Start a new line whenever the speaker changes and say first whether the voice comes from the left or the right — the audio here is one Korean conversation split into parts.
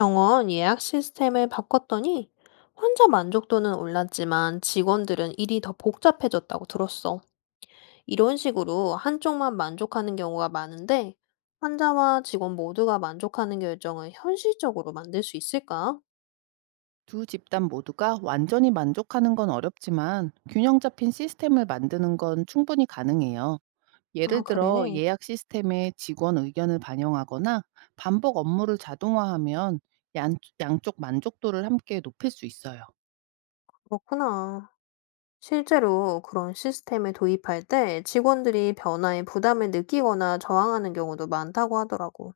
left: 병원 예약 시스템을 바꿨더니 환자 만족도는 올랐지만 직원들은 일이 더 복잡해졌다고 들었어. 이런 식으로 한쪽만 만족하는 경우가 많은데 환자와 직원 모두가 만족하는 결정을 현실적으로 만들 수 있을까?
right: 두 집단 모두가 완전히 만족하는 건 어렵지만, 균형 잡힌 시스템을 만드는 건 충분히 가능해요. 예를
left: 아,
right: 들어,
left: 그래.
right: 예약 시스템에 직원 의견을 반영하거나 반복 업무를 자동화하면 양쪽 만족도를 함께 높일 수 있어요.
left: 그렇구나. 실제로 그런 시스템을 도입할 때 직원들이 변화에 부담을 느끼거나 저항하는 경우도 많다고 하더라고.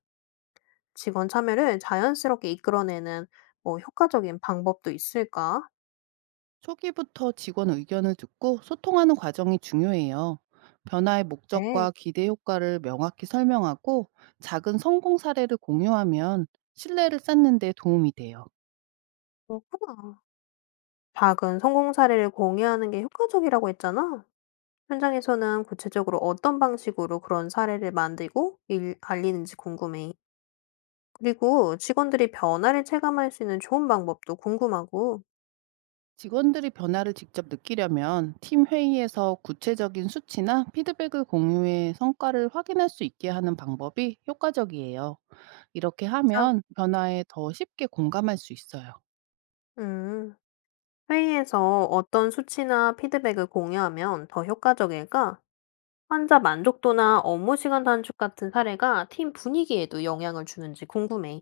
left: 직원 참여를 자연스럽게 이끌어내는 뭐 효과적인 방법도 있을까?
right: 초기부터 직원 의견을 듣고 소통하는 과정이 중요해요. 변화의
left: 네,
right: 목적과 기대 효과를 명확히 설명하고, 작은 성공 사례를 공유하면 신뢰를 쌓는 데 도움이 돼요.
left: 그렇구나. 작은 성공 사례를 공유하는 게 효과적이라고 했잖아. 현장에서는 구체적으로 어떤 방식으로 그런 사례를 만들고 알리는지 궁금해. 그리고 직원들이 변화를 체감할 수 있는 좋은 방법도 궁금하고.
right: 직원들이 변화를 직접 느끼려면, 팀 회의에서 구체적인 수치나 피드백을 공유해 성과를 확인할 수 있게 하는 방법이 효과적이에요. 이렇게
left: 진짜?
right: 하면 변화에 더 쉽게 공감할 수 있어요.
left: 음, 회의에서 어떤 수치나 피드백을 공유하면 더 효과적일까? 환자 만족도나 업무 시간 단축 같은 사례가 팀 분위기에도 영향을 주는지 궁금해.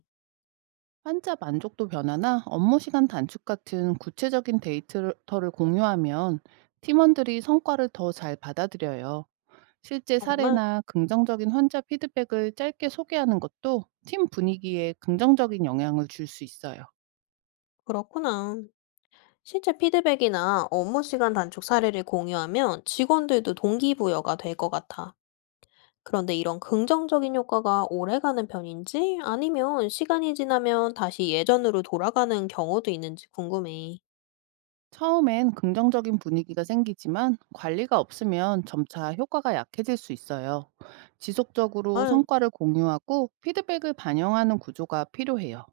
right: 환자 만족도 변화나 업무 시간 단축 같은 구체적인 데이터를 공유하면 팀원들이 성과를 더 잘 받아들여요. 실제
left: 정말?
right: 사례나 긍정적인 환자 피드백을 짧게 소개하는 것도 팀 분위기에 긍정적인 영향을 줄 수 있어요.
left: 그렇구나. 실제 피드백이나 업무 시간 단축 사례를 공유하면 직원들도 동기부여가 될 것 같아. 그런데 이런 긍정적인 효과가 오래가는 편인지 아니면 시간이 지나면 다시 예전으로 돌아가는 경우도 있는지 궁금해.
right: 처음엔 긍정적인 분위기가 생기지만, 관리가 없으면 점차 효과가 약해질 수 있어요. 지속적으로
left: 아,
right: 성과를 공유하고 피드백을 반영하는 구조가 필요해요.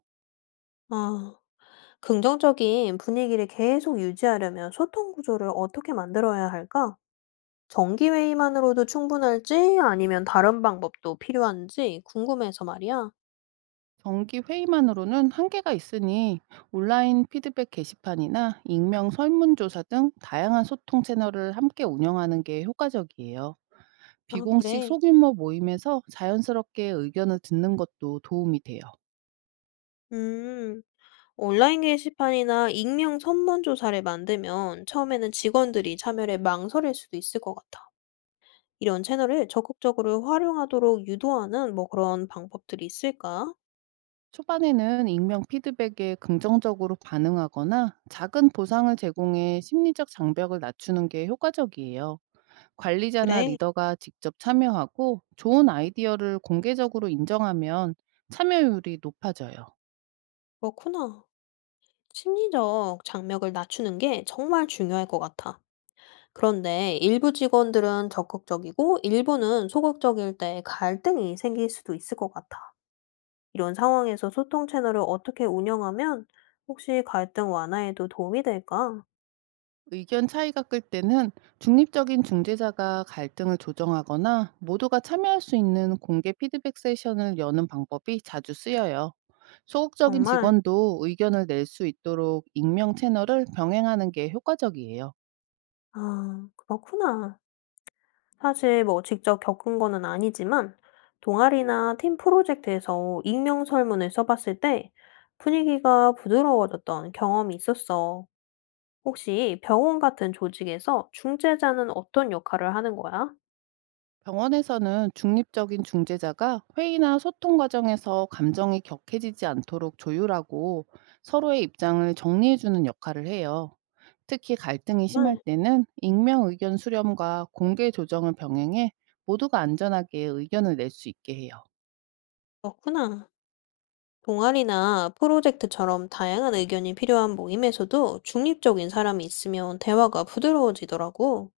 left: 아, 긍정적인 분위기를 계속 유지하려면 소통 구조를 어떻게 만들어야 할까? 정기회의만으로도 충분할지 아니면 다른 방법도 필요한지 궁금해서 말이야.
right: 정기 회의만으로는 한계가 있으니, 온라인 피드백 게시판이나 익명 설문조사 등 다양한 소통 채널을 함께 운영하는 게 효과적이에요.
left: 아,
right: 비공식
left: 그래.
right: 소규모 모임에서 자연스럽게 의견을 듣는 것도 도움이 돼요.
left: 음. 온라인 게시판이나 익명 선문조사를 만들면 처음에는 직원들이 참여를 망설일 수도 있을 것 같아. 이런 채널을 적극적으로 활용하도록 유도하는 뭐 그런 방법들이 있을까?
right: 초반에는 익명 피드백에 긍정적으로 반응하거나 작은 보상을 제공해 심리적 장벽을 낮추는 게 효과적이에요. 관리자나
left: 그래,
right: 리더가 직접 참여하고 좋은 아이디어를 공개적으로 인정하면 참여율이 높아져요.
left: 그렇구나. 심리적 장벽을 낮추는 게 정말 중요할 것 같아. 그런데 일부 직원들은 적극적이고 일부는 소극적일 때 갈등이 생길 수도 있을 것 같아. 이런 상황에서 소통 채널을 어떻게 운영하면 혹시 갈등 완화에도 도움이 될까?
right: 의견 차이가 끌 때는 중립적인 중재자가 갈등을 조정하거나, 모두가 참여할 수 있는 공개 피드백 세션을 여는 방법이 자주 쓰여요. 소극적인
left: 정말
right: 직원도 의견을 낼 수 있도록 익명 채널을 병행하는 게 효과적이에요.
left: 아, 그렇구나. 사실 뭐 직접 겪은 거는 아니지만, 동아리나 팀 프로젝트에서 익명 설문을 써봤을 때 분위기가 부드러워졌던 경험이 있었어. 혹시 병원 같은 조직에서 중재자는 어떤 역할을 하는 거야?
right: 병원에서는 중립적인 중재자가 회의나 소통 과정에서 감정이 격해지지 않도록 조율하고, 서로의 입장을 정리해주는 역할을 해요. 특히 갈등이 심할
left: 정말
right: 때는 익명 의견 수렴과 공개 조정을 병행해 모두가 안전하게 의견을 낼 수 있게 해요.
left: 그렇구나. 동아리나 프로젝트처럼 다양한 의견이 필요한 모임에서도 중립적인 사람이 있으면 대화가 부드러워지더라고.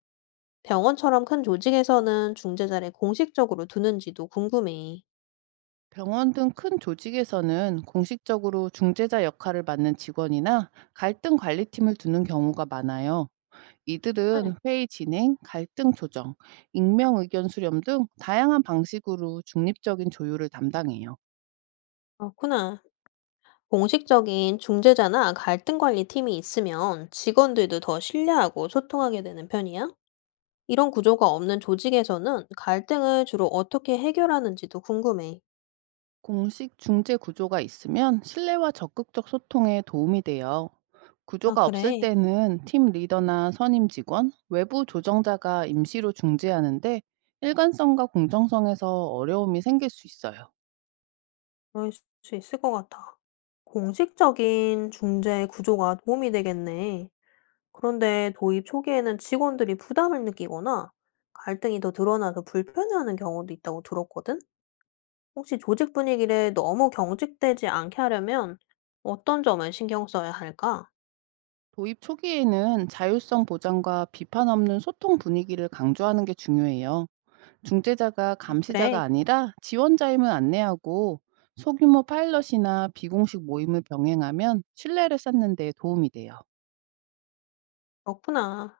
left: 병원처럼 큰 조직에서는 중재자를 공식적으로 두는지도 궁금해.
right: 병원 등 큰 조직에서는 공식적으로 중재자 역할을 맡는 직원이나 갈등 관리팀을 두는 경우가 많아요.
left: 네.
right: 이들은 회의 진행, 갈등 조정, 익명 의견 수렴 등 다양한 방식으로 중립적인 조율을 담당해요.
left: 그렇구나. 공식적인 중재자나 갈등 관리 팀이 있으면 직원들도 더 신뢰하고 소통하게 되는 편이야? 이런 구조가 없는 조직에서는 갈등을 주로 어떻게 해결하는지도 궁금해.
right: 공식 중재 구조가 있으면 신뢰와 적극적 소통에 도움이 돼요.
left: 아,
right: 구조가 없을
left: 그래.
right: 때는 팀 리더나 선임 직원, 외부 조정자가 임시로 중재하는데, 일관성과 공정성에서 어려움이 생길 수 있어요.
left: 그럴 수 있을 것 같아. 공식적인 중재 구조가 도움이 되겠네. 그런데 도입 초기에는 직원들이 부담을 느끼거나 갈등이 더 드러나서 불편해하는 경우도 있다고 들었거든? 혹시 조직 분위기를 너무 경직되지 않게 하려면 어떤 점을 신경 써야 할까?
right: 도입 초기에는 자율성 보장과 비판 없는 소통 분위기를 강조하는 게 중요해요. 중재자가
left: 아,
right: 감시자가
left: 그래.
right: 아니라 지원자임을 안내하고, 소규모 파일럿이나 비공식 모임을 병행하면 신뢰를 쌓는 데 도움이 돼요.
left: 그렇구나.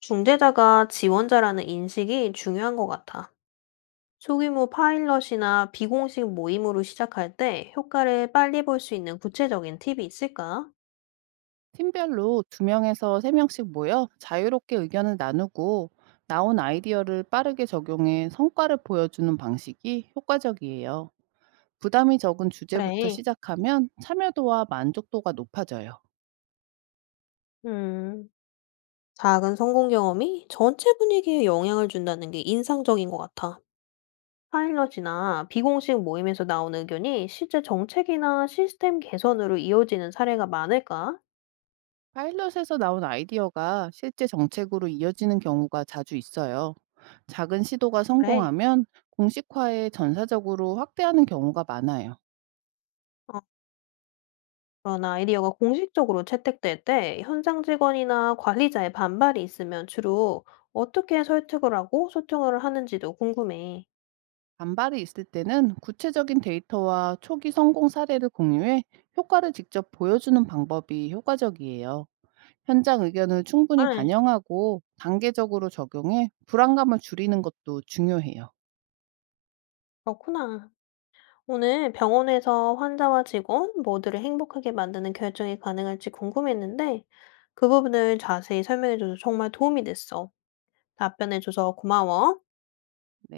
left: 중재자가 지원자라는 인식이 중요한 것 같아. 소규모 파일럿이나 비공식 모임으로 시작할 때 효과를 빨리 볼 수 있는 구체적인 팁이 있을까?
right: 팀별로 2명에서 3명씩 모여 자유롭게 의견을 나누고, 나온 아이디어를 빠르게 적용해 성과를 보여주는 방식이 효과적이에요. 부담이 적은 주제부터
left: 그래.
right: 시작하면 참여도와 만족도가 높아져요.
left: 음, 작은 성공 경험이 전체 분위기에 영향을 준다는 게 인상적인 것 같아. 파일럿이나 비공식 모임에서 나온 의견이 실제 정책이나 시스템 개선으로 이어지는 사례가 많을까?
right: 파일럿에서 나온 아이디어가 실제 정책으로 이어지는 경우가 자주 있어요. 작은 시도가
left: 그래.
right: 성공하면 공식화에 전사적으로 확대하는 경우가 많아요.
left: 어, 그런 아이디어가 공식적으로 채택될 때 현장 직원이나 관리자의 반발이 있으면 주로 어떻게 설득을 하고 소통을 하는지도 궁금해.
right: 반발이 있을 때는 구체적인 데이터와 초기 성공 사례를 공유해 효과를 직접 보여주는 방법이 효과적이에요. 현장 의견을
left: 아,
right: 충분히 반영하고 단계적으로 적용해 불안감을 줄이는 것도 중요해요.
left: 그렇구나. 오늘 병원에서 환자와 직원 모두를 행복하게 만드는 결정이 가능할지 궁금했는데 그 부분을 자세히 설명해줘서 정말 도움이 됐어. 답변해줘서 고마워.
right: 네.